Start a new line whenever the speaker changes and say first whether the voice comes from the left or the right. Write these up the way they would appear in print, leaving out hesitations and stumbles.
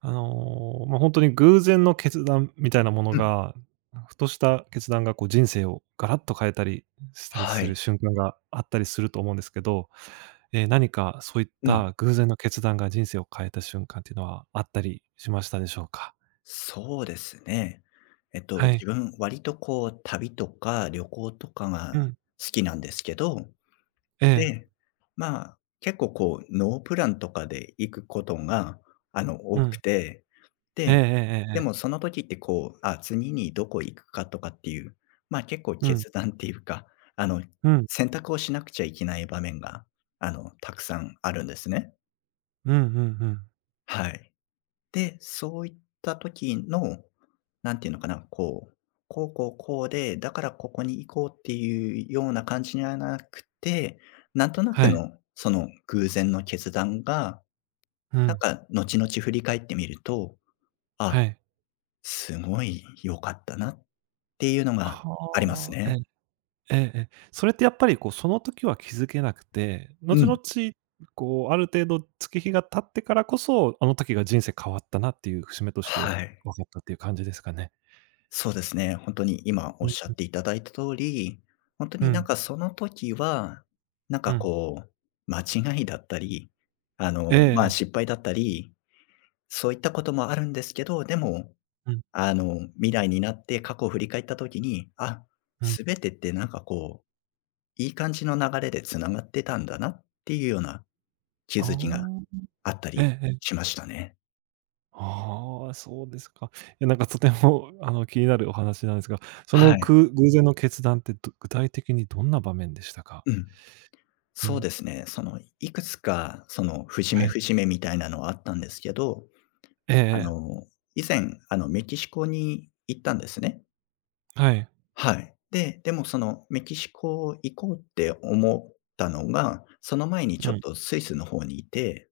right: ま、本当に偶然の決断みたいなもの
left: うん。
right: が、ふとした決断がこう人生をガラッと変えたりしたり
left: は
right: する
left: い。
right: 瞬間があったりすると思うんですけど、何かそういっ
left: うん。
right: た偶然の決断が人生を変えた瞬間っていうのはあったりしましたでしょうか？
left: そうですね。
right: は
left: 自
right: い。
left: 分、割とこう、旅とか旅行とか
right: う
left: が
right: ん。
left: 好きなんですけど、
right: ええ。
left: で、まあ、結構こう、ノープランとかで行くことが、
right: う
left: 多く
right: ん。
left: て、
right: えええ
left: で、
right: ええええ
left: でも
right: え。
left: その時ってこう、あ、次にどこ行くかとかっていう、まあ、結構
right: うん。
left: 決断っていうか、あの、
right: うん。
left: 選択をしなくちゃいけない場面が、たくさんあるんですね。
right: うんうんうん。
left: はい。で、そういった時の、なんていうのかな、こう、こうこうこうで、だからここに行こうっていうような感じじはなくて、なんとな
right: は
left: く
right: い。
left: のその偶然の決断が、
right: う
left: なん
right: ん。
left: か後々振り返ってみると、
right: は
left: あ、
right: い。
left: すごい良かったなっていうのがあります
right: はあ、ええ。
left: ね。
right: ええええ。それってやっぱりこう、その時は気づけなくて、
left: う
right: 後
left: ん。
right: 々こう、ある程度月日が経ってからこそ、あの時が人生変わったなっていう節目として
left: はい。
right: 分かったっていう感じですかね。
left: そうですね。本当に今
right: う
left: おっしゃ
right: ん
left: っていただいた通り、本当
right: う
left: になん
right: ん、
left: かその時は、なん
right: う
left: か
right: ん。
left: こう、間違いだったり、あ
right: ええ
left: の、ま
right: ええ。
left: あ、失敗だったり、そういったこともあるんですけど、でも、
right: うん、
left: 未来になって過去を振り返った時に、あ、
right: うん。
left: 全てってなんかこう、いい感じの流れでつながってたんだなっていうような気
right: あ
left: づきが
right: あ。
left: あった
right: え
left: り
right: えええ。
left: しましたね。
right: ああ、そうですか。いやなんかとても気になるお話なんですが、そ
left: は
right: の
left: い。
right: く偶然の決断って具体的にどんな場面でしたか？
left: うん。
right: う
left: そう
right: ん。
left: ですね。その、いくつか、その、節
right: は
left: 目
right: い。
left: 節目みたいなのはあったんですけど、
right: ええ
left: あ
right: ええ。
left: の、以前、メキシコに行ったんですね。
right: はい。
left: はい。で、でもその、メキシコ行こうって思ったのが、その前に
right: う
left: ちょっ
right: ん。
left: とスイスの方にいて、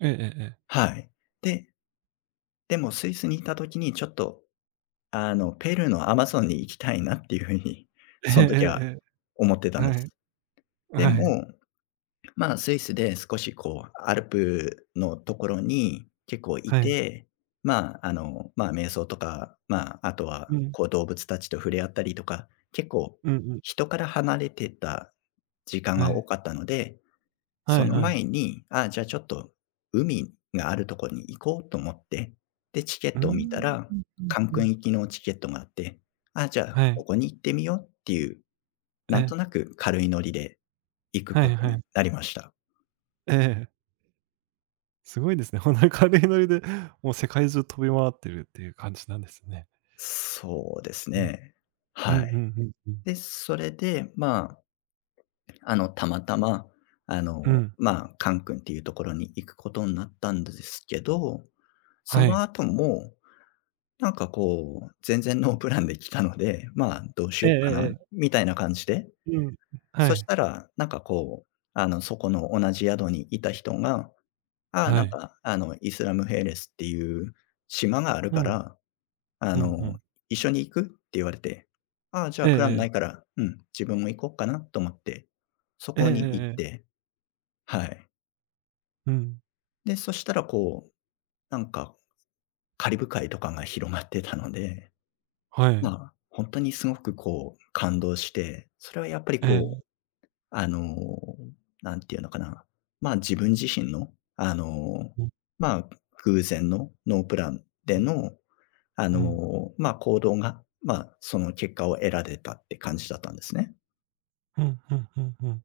right: ええええええ。
left: はい。で、でもスイスにいた時にちょっと、ペルーのアマゾンに行きたいなっていうふうに、
right: え
left: そ
right: え
left: の時は
right: えええ
left: 思ってた
right: え。
left: んで
right: はい。
left: す。で
right: はい、
left: もまあ、スイスで少しこう、アルプのところに結構い
right: はい。
left: て、まあ、まあ、瞑想とか、まあ、あとは、
right: うん、
left: こう、動物たちと触れ合ったりとか、結構、
right: うんうん。
left: 人から離れてた時間
right: は
left: が多
right: い。
left: かったので、
right: は
left: そ
right: い
left: の
right: はい。
left: 前に、ああ、じゃあちょっと、海があるところに行こうと思って、で、チケ
right: う
left: ッ
right: ー
left: トを見た
right: ん、
left: ら、
right: うんうん
left: カン
right: う
left: クン
right: ん。
left: 行きのチケットがあって、ああ、じゃあ、
right: はい。
left: ここに行ってみようっていう、
right: え
left: なんと
right: え、
left: なく軽いノリで行く
right: は
left: こ
right: い
left: と
right: は
left: に
right: い。
left: なりました。
right: ええ。すごいですね。ほんとに軽いノリで、もう世界中飛び回ってるっていう感じなんですね。
left: そうです
right: うん。
left: ね。
right: うんう
left: はい。
right: んうんうん。
left: で、それで、まあ、たまたま、
right: うん。
left: まあ、カン君っていうところに行くことになったんですけど、そ
right: は
left: の
right: い。
left: 後も、なんかこう、全然ノープランで来たので、まあ、どうし
right: ええ
left: よ
right: え
left: うか
right: え
left: な
right: ええ。
left: みたいな感じで、
right: うん。は
left: そし
right: い。
left: たら、なんかこう、そこの同じ宿にいた人が、ああ、
right: は
left: なん
right: い。
left: か、イスラムヘレスっていう島がある
right: う
left: か
right: ん。
left: らあ
right: うんう
left: の、
right: ん。
left: 「一緒に行く？」って言われて、「ああ、じゃ
right: え
left: あ
right: え
left: プラン
right: え
left: ないか
right: え。
left: ら、うん、自分も行こうかな」と思って、そ
right: えええ
left: こに行っ
right: えええ。
left: て、はい。
right: うん。
left: で、そしたらこう、なんかカリブ海とかが広がってたので、
right: は
left: ま
right: い。
left: あ、本当にすごくこう感動して、それはやっぱり
right: え
left: こう、
right: え。
left: あの、なんていうのかな、ま、自分自身の、
right: うん、
left: まあ、偶然のノープランでの
right: うん。
left: まあ、行動が、まあ、その結果を得られたって感じだったんですね。
right: うんうんうんうん。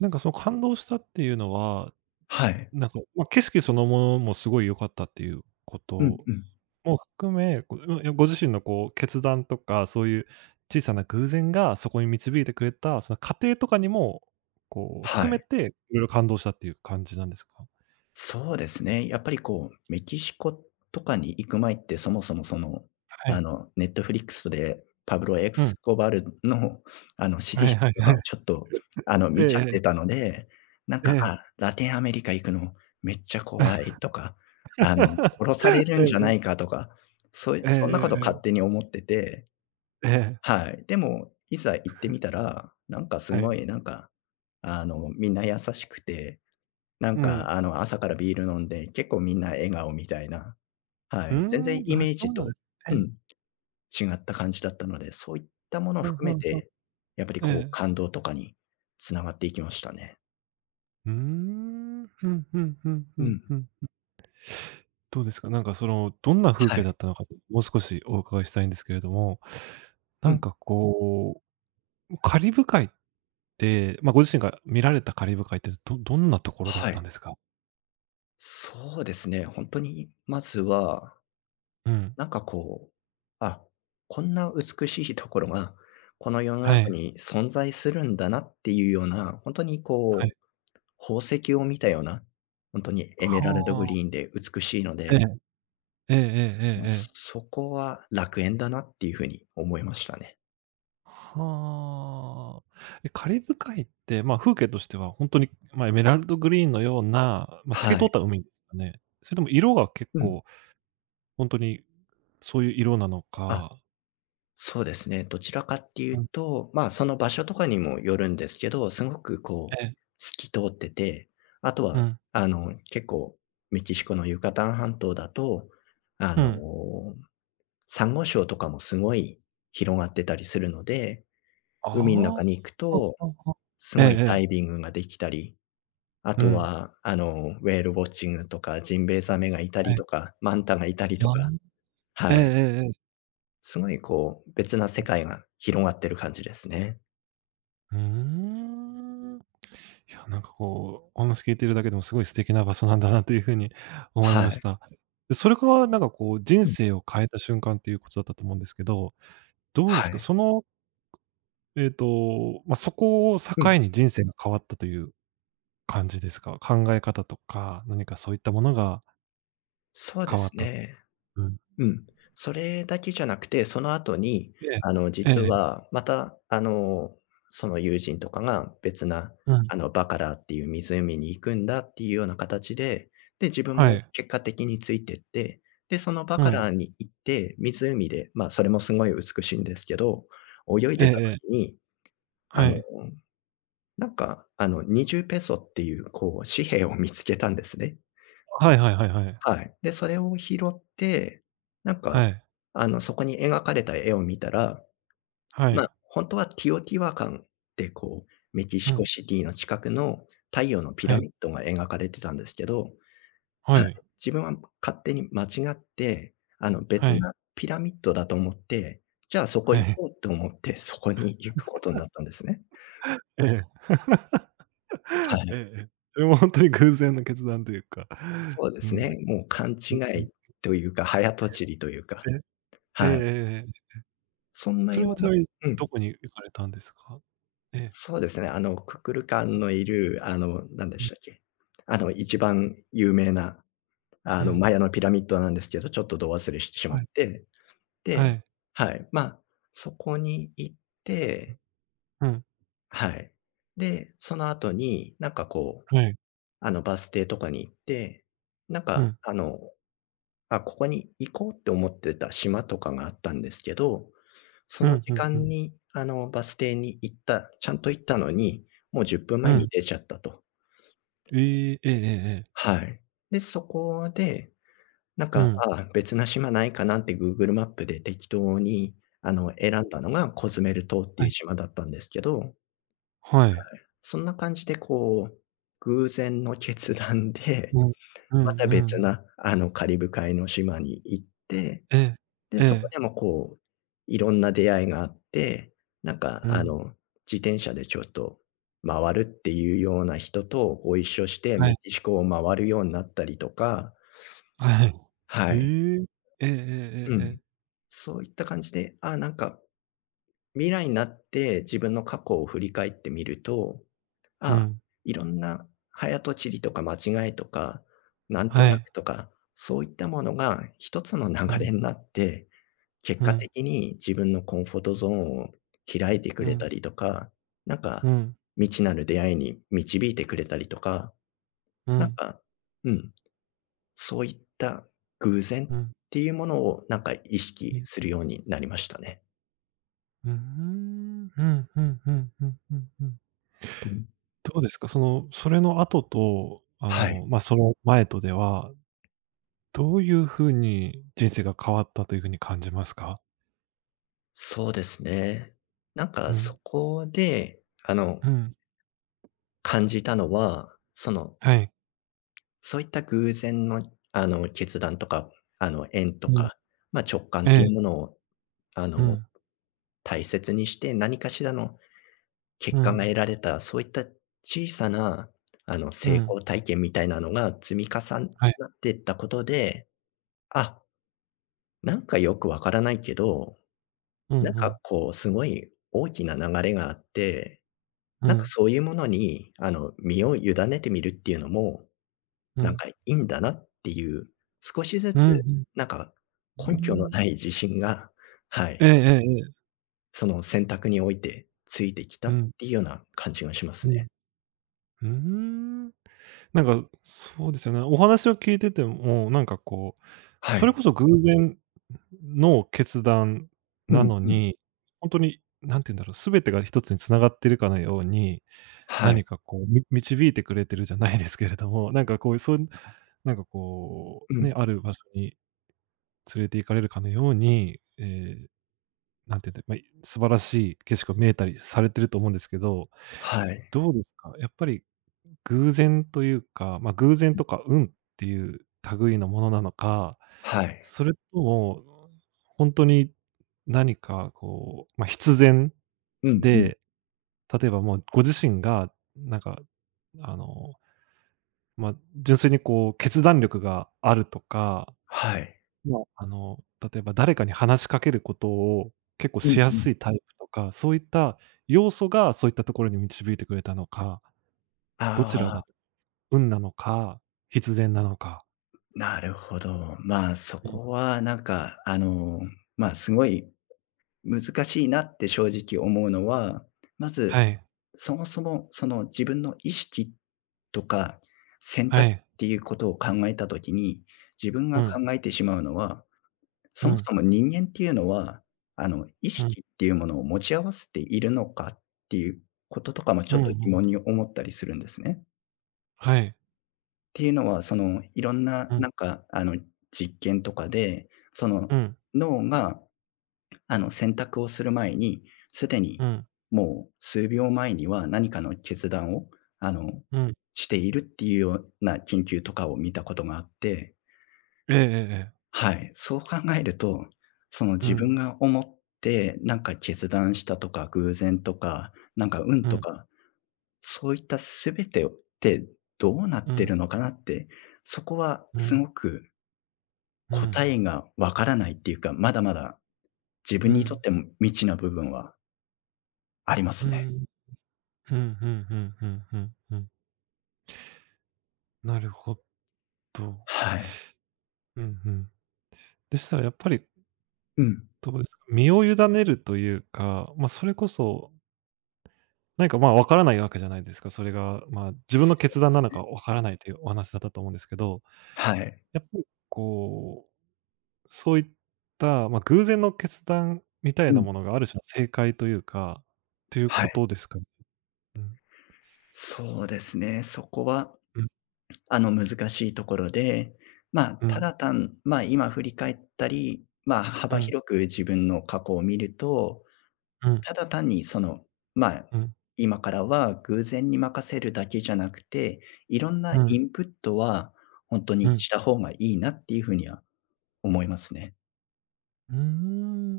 right: なんかその感動したっていうのは、
left: はい。
right: なんか、ま、景色そのものもすごい良かったっていうこ
left: うん
right: と
left: うん。
right: も含め、うん、いや、ご自身のこう決断とか、そういう小さな偶然がそこに導いてくれた、その過程とかにも、こう
left: は
right: 含め
left: い。
right: て、いろいろ感動したっていう感じなんですか？
left: そうですね。やっぱりこう、メキシコとかに行く前って、そもそもその、
right: はい。
left: ネットフリックスでパブロ・エク
right: う
left: ス
right: ん。
left: コバルの、シ
right: は
left: リー
right: いはい
left: ズ
right: はい。
left: とかを ちょっと、見ちゃっ
right: え
left: て
right: え
left: たので、なん
right: ええ、
left: か、
right: え
left: あ、
right: え。
left: ラテンアメリカ行くのめっちゃ怖いとか、あの、殺される ん
right: え
left: じゃない
right: え
left: かとか、そういう
right: ええ、
left: そんなこと
right: ええ
left: 勝
right: え
left: 手
right: え
left: に思ってて。
right: ええ、ええ、
left: はい。でも、いざ行ってみたら、なんかす
right: はい。
left: ごい、なんか、みんな優しくて、な
right: う
left: ん
right: ん。
left: か、朝からビール飲んで、結構みんな笑顔みたいな、は
right: うー
left: い。全然
right: ん、
left: イ
right: あ、
left: メー
right: そ
left: ジ
right: うなんで
left: と、
right: す。え
left: う
right: え、
left: ん、違った感じだったので、そういったものを
right: ふん
left: 含
right: ふ
left: め
right: んふん。
left: て、やっぱり
right: え
left: こう、
right: え。
left: 感動とかに繋がっていきましたね。
right: うーん、ふんふんふんふ
left: う
right: ん
left: ん。
right: ふん。どうですか？なんかその、どんな風
left: は
right: 景
left: い。
right: だったのか、もう少しお伺いしたいんですけれども、
left: う
right: なん
left: ん。
right: かこう、カリブ海って、ま、ご自身が見られたカリブ海って、どんなところだっ
left: は
right: たん
left: い。
right: ですか？
left: そうですね。本当に、まずは
right: うん。
left: なんかこう、あ、こんな美しいところが、この世の
right: は
left: 中
right: い。
left: に存在するんだなっていうような、ほんとに
right: はい。
left: こう、宝石を見たような、ほんとにエメラ
right: は
left: ルドグ
right: あ。
left: リーンで美しいの
right: え
left: で、
right: え。えええええ
left: もう
right: えええ。
left: そこは楽園だなっていう風に思いましたね。
right: はあ。え、カリブ海って、ま、風景としてはほんとに、ま、エメラルドグリーンのような、ま、透き
left: は
right: 通
left: い。
right: った海ですかね？それとも色が結
left: うん。
right: 構ほんとにそういう色なの
left: あ、
right: か、
left: そうですね。どちらかっていう
right: うん、
left: と、まあ、その場所とかにもよるんですけど、すごくこ
right: え
left: う、
right: え、
left: 透き通ってて、あと
right: う
left: は、
right: ん。
left: 結構、メキシコのユカタン半島だと、あ
right: う
left: の、
right: ん。
left: サンゴ礁とかもすごい広がってたりするので、
right: ああ。
left: 海の中
right: は
left: に行く
right: あは
left: と、
right: あはあ。
left: す
right: えええ
left: ごいダイ
right: え。
left: ビングができたり、あ
right: う
left: と
right: ん。
left: は、ウェールウォッチングとか、ジンベエザメがいた
right: は
left: り
right: い。
left: とか、マンタがいたりと
right: ああ。
left: か、
right: ええ
left: は
right: え
left: い。
right: えええ。
left: すごいこう、別な世界が広がってる感じですね。
right: うーん。いや、なんかこう、お話聞いてるだけでもすごい素敵な場所なんだなという風に思い
left: は
right: まし
left: い。
right: た。で、それからなんかこう、人
left: うん。
right: 生を変えた瞬間っていうことだったと思うんですけど、どうで
left: は
right: すか？
left: い。
right: その、ま、そこを
left: うん。
right: 境に人生が変わったという感じですか？考え方とか、何かそういったものが
left: そうで
right: 変わっ
left: す
right: た。
left: ね。
right: うん。
left: うん。それだけじゃなくて、その後に、
right: ええ。えええ
left: 実
right: え。
left: はまた、その友人とかが別な、
right: うん。
left: バカラっていう湖に行くんだっていうような形で、で、自分
right: は
left: も
right: い。
left: 結果的についてって、で、そのバ
right: う
left: カ
right: ん。
left: ラに行って、湖で、まあ、それもすごい美しいんですけど、泳い
right: え
left: で
right: え
left: た
right: え
left: 時
right: え。
left: に、あ
right: は
left: の
right: い。
left: なんか、20ペソっていうこう紙幣を見つけたんですね。
right: はいはいはいはい。
left: はい。で、それを拾って、なん
right: は
left: か、
right: い。
left: そこに描かれた絵を見たら、
right: はい。
left: 本当はティオティワカンってこう、メキ
right: う
left: シコ
right: ん。
left: シティの近くの太陽のピ
right: は
left: ラ
right: い。
left: ミッドが描かれてたんですけど、
right: は
left: はい、
right: い。
left: 自分は勝手に間違って、
right: は
left: 別
right: い。
left: なピラミッドだと思って、じゃあ、そこ
right: は
left: 行
right: い。
left: こうと思って、そこに行くことになったんですね。
right: ええ。ええ
left: はい。
right: ええ、それもほんに偶然の決断というか、
left: そうで
right: う
left: す
right: ん。
left: ね。もう勘
right: う
left: 違
right: ん、
left: いというか、早とちりというか、
right: えええ
left: はい。
right: えええ、
left: そんな
right: それ
left: よ
right: は
left: う
right: ち
left: な。
right: なみに
left: う
right: ど
left: ん、
right: こに行かれたんですか？ええ。
left: そうですね。ククルカンのいる、なんで
right: うん。
left: したっけ、一番有名な、
right: うん。
left: マヤのピラミッドなんですけど、ちょっとど忘れしてしま
right: は
left: っ
right: い。
left: て、
right: は
left: で、
right: い。
left: はい、そこに行っ
right: う
left: て、
right: ん。
left: はい。で、その後に、なんかこう、
right: はい。
left: バス停とかに行って、なん
right: う
left: か、
right: ん。
left: あ、ここに行こうって思ってた島とかがあったんですけど、そ
right: う
left: の
right: ん、
left: 時
right: うんう
left: 間
right: ん。
left: に、バス停に行った、ちゃんと行ったのに、もう10分
right: う
left: 前に
right: ん。
left: 出ちゃったと。
right: ええ、ええええええ。
left: はい。で、そこで、なん
right: う
left: か、
right: ん。
left: あ、別な島ないかなって Google マップで適当に、選んだのがコズメル島って
right: は
left: いう
right: い。
left: 島だったんですけど、
right: はい。
left: そんな感じでこう、偶然の決断で、
right: うん。う
left: また
right: んう
left: 別
right: ん。
left: な、カリブ海の島に行って、
right: ええ。
left: で、
right: え
left: そこ
right: え。
left: でもこう、いろんな出会いがあって、なんか
right: うん。
left: 自転車でちょっと回るっていうような人とご一緒して、
right: は
left: メ
right: い。
left: キシコを回るようになったりとか、
right: はい。
left: は
right: え
left: い。
right: え。えええええ
left: う
right: ええ
left: ん。
right: え。
left: そういった感じで、ああ、なんか未来になって自分の過去を振り返ってみると、あ
right: う
left: あ、
right: ん。
left: いろんな早とちりとか間違いとか、なんと
right: は
left: な
right: い。
left: くとか、そういったものが一つの
right: う
left: 流
right: ん、
left: れになって結
right: う
left: 果
right: ん、
left: 的に自分のコンフォートゾーンを開いてく
right: う
left: れ
right: ん、
left: たりとか、なん
right: う
left: か、
right: ん、
left: 未知なる出会いに導いてくれたりとか、
right: う
left: なん
right: ん、
left: か、うん、そういった偶然
right: う
left: っ
right: ん、
left: ていうものをなんか意
right: う
left: 識
right: ん。
left: するようになりましたね。
right: うーん。ふんふんふんふんふんふん。
left: うん。
right: どうですか、その、それの後と、
left: はい。
right: ま、その前とでは、どういう風に人生が変わったという風に感じますか？
left: そうですね。なんか
right: うん、
left: そこで、
right: うん、
left: 感じたのは、その、
right: はい、
left: そういった偶然の、決断とか、縁
right: う
left: と
right: ん、
left: か、ま、直感
right: え
left: ってい
right: え、
left: うものを、あ
right: う
left: の
right: ん、
left: 大切にして、何かしらの
right: う
left: 結果が
right: ん、
left: 得られた、そういった小さな、
right: う
left: 成
right: ん、
left: 功体験みたいなのが積み重
right: はい、
left: なっていったことで、あ、なんかよくわからないけど、
right: うんう
left: なんか
right: ん、
left: こうすごい大きな流れがあって、
right: う
left: なんか
right: ん、
left: そういうものに、身を委ねてみるっていうのも、
right: う
left: なん
right: ん、
left: かいいんだなっていう、少しず
right: う
left: つ、
right: ん、
left: なんか
right: う
left: 根拠
right: ん、
left: の
right: うーん。
left: ない自信がは
right: ええ
left: い、
right: ええええ、
left: その選択においてついてきた
right: う
left: っ
right: ん、
left: ていうような感じがします
right: う
left: ね。
right: ん。うーん。なんか、そうですよね。お話を聞いてても、なんかこう、
left: は
right: それ
left: い。
right: こそ偶然の決断
left: う
right: な
left: ん
right: の
left: うん。
right: に、ほんとに、何て言うんだろう、全てが一つに繋がってるかのように、
left: はい。
right: 何かこう、導いてくれてるじゃないですけれども、なんかこう、そういうなんかこ
left: う
right: う、ね、
left: ん。
right: ある場所に連れて行かれるかのように、ええ、何て言うんだ、ま、素晴らしい景色が見えたりされてると思うんですけど、
left: はい。
right: どうですか？やっぱり偶然というか、まあ、偶然とか運っていう類のものなのか、
left: はい。
right: それとも、本当に何かこう、まあ、必然
left: うんうん。
right: で、例えばもうご自身がなんか、あの、まあ、純粋にこう決断力があるとか、
left: はい。
right: まあ、例えば誰かに話しかけることを結構
left: うんう
right: しや
left: ん。
right: すいタイプとか、そういった要素がそういったところに導いてくれたのか、どちら
left: あ
right: だと
left: あ、
right: 運なのか、必然なのか。
left: なるほど。まあ、そ
right: うん。
left: こはなんか、まあ、すごい難しいなって正直思うのは、ま
right: は
left: ず、
right: い、
left: そもそもその自分の意識とか選
right: は
left: 択
right: い。
left: っていうことを考えたときに、自分
right: う
left: が
right: ん、
left: 考えてしまうのはそ
right: う
left: も
right: ん、
left: そも人間っていうのは、意
right: うん、
left: 識っていうものを持ち合わせているのかっていうこととかもち
right: う
left: ょっ
right: んう
left: と
right: ん。
left: 疑問に思ったりするんですね。
right: はい。
left: っていうのは、その、いろんな、
right: うん、
left: なんか、実験とかで、その、
right: うん、
left: 脳が、選択をする前に、すで
right: う
left: に
right: ん、
left: もう数秒前には何かの決断を、あの、
right: うん。
left: しているっていうような研究とかを見たことがあって
right: ええええええ。
left: はい、そう考えると、その
right: う
left: 自
right: ん、
left: 分が思って、なんか決断したとか、偶然とか、なんか
right: う
left: 運と
right: ん、
left: か、そういった全てってどうなっ
right: う
left: て
right: ん、
left: るのかなって、そこは
right: う
left: す
right: ん、
left: ごく
right: うん、
left: 答えがわからないっていうか、まだまだ自
right: う
left: 分にとっ
right: ん、
left: ても未知な部分はありま
right: う
left: すね。
right: ん、うんうんうんうんうんうん。うん、なるほど。
left: はい。
right: うんうん。でしたらやっぱり、
left: うん。
right: どうですか、身を委ねるというか、ま、それこそなんか、まあ、わからないわけじゃないですか。それが、まあ、自分の
left: そう
right: 決
left: で
right: 断なの
left: す。
right: かわからないというお話だったと思うんですけど、
left: はい。
right: やっぱりこう、そういった、ま、偶然の決断みたい
left: う
right: な
left: ん。
right: ものがある種の正解というか、という
left: は
right: こ
left: い。
right: とですか？うん、
left: そうですね、そこは
right: うん、
left: 難しいところで、まあ、
right: う
left: た
right: ん、
left: だ単まあ、今振り返ったり、まあ、
right: う
left: 幅
right: ん、
left: 広く自分の過去を見ると、
right: うん、うん、
left: ただ単にその、まあ、
right: う
left: 今からは偶然に任せるだけじゃなくて、いろんなイ
right: ん、
left: ンプットは本当
right: う
left: に
right: ん。
left: した方がいいなっていうふうには思いますね。
right: うーん。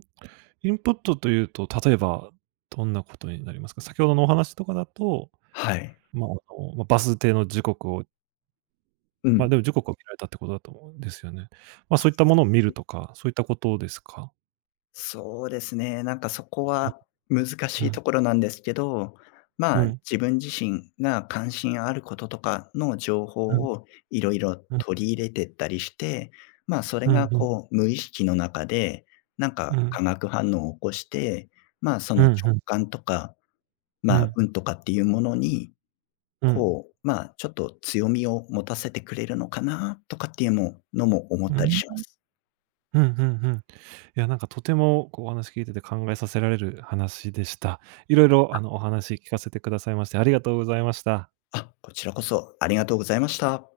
right: インプットというと、例えばどんなことになりますか？先ほどのお話とかだと、
left: はい。
right: まあ、ま、バス停の時刻を
left: う
right: まあ、
left: ん。
right: でも時刻を見られたってことだと思うんですよね。まあ、そういったものを見るとか、そういったことですか？
left: そうですね、なんかそこ
right: い
left: は難
right: う
left: しい
right: ん、
left: ところなんですけど、
right: う
left: まあ、
right: ん、
left: 自分自身が関心あることとかの情
right: うん、う
left: 報
right: ん、
left: をいろいろ
right: うん、
left: 取り入れてったりして、まあ、それ
right: うん、
left: が
right: うん、
left: こう無意識の中で、なん
right: うん、う
left: か
right: ん、
left: 化学反応を起こして、まあ、そ
right: うん、
left: の
right: う
left: 直
right: ん、
left: 感とか、
right: う
left: まあ、
right: ん、
left: 運とかっていうものに、
right: うん、
left: こう、まあ、ちょっと強みを持たせてくれるのかなとかっていうのものも思ったりします。
right: うん、うん。いや、なんかとてもこうお話聞いてて考えさせられる話でした。いろいろお話聞かせてくださいましてありがとうございました。
left: あ、こちらこそありがとうございました。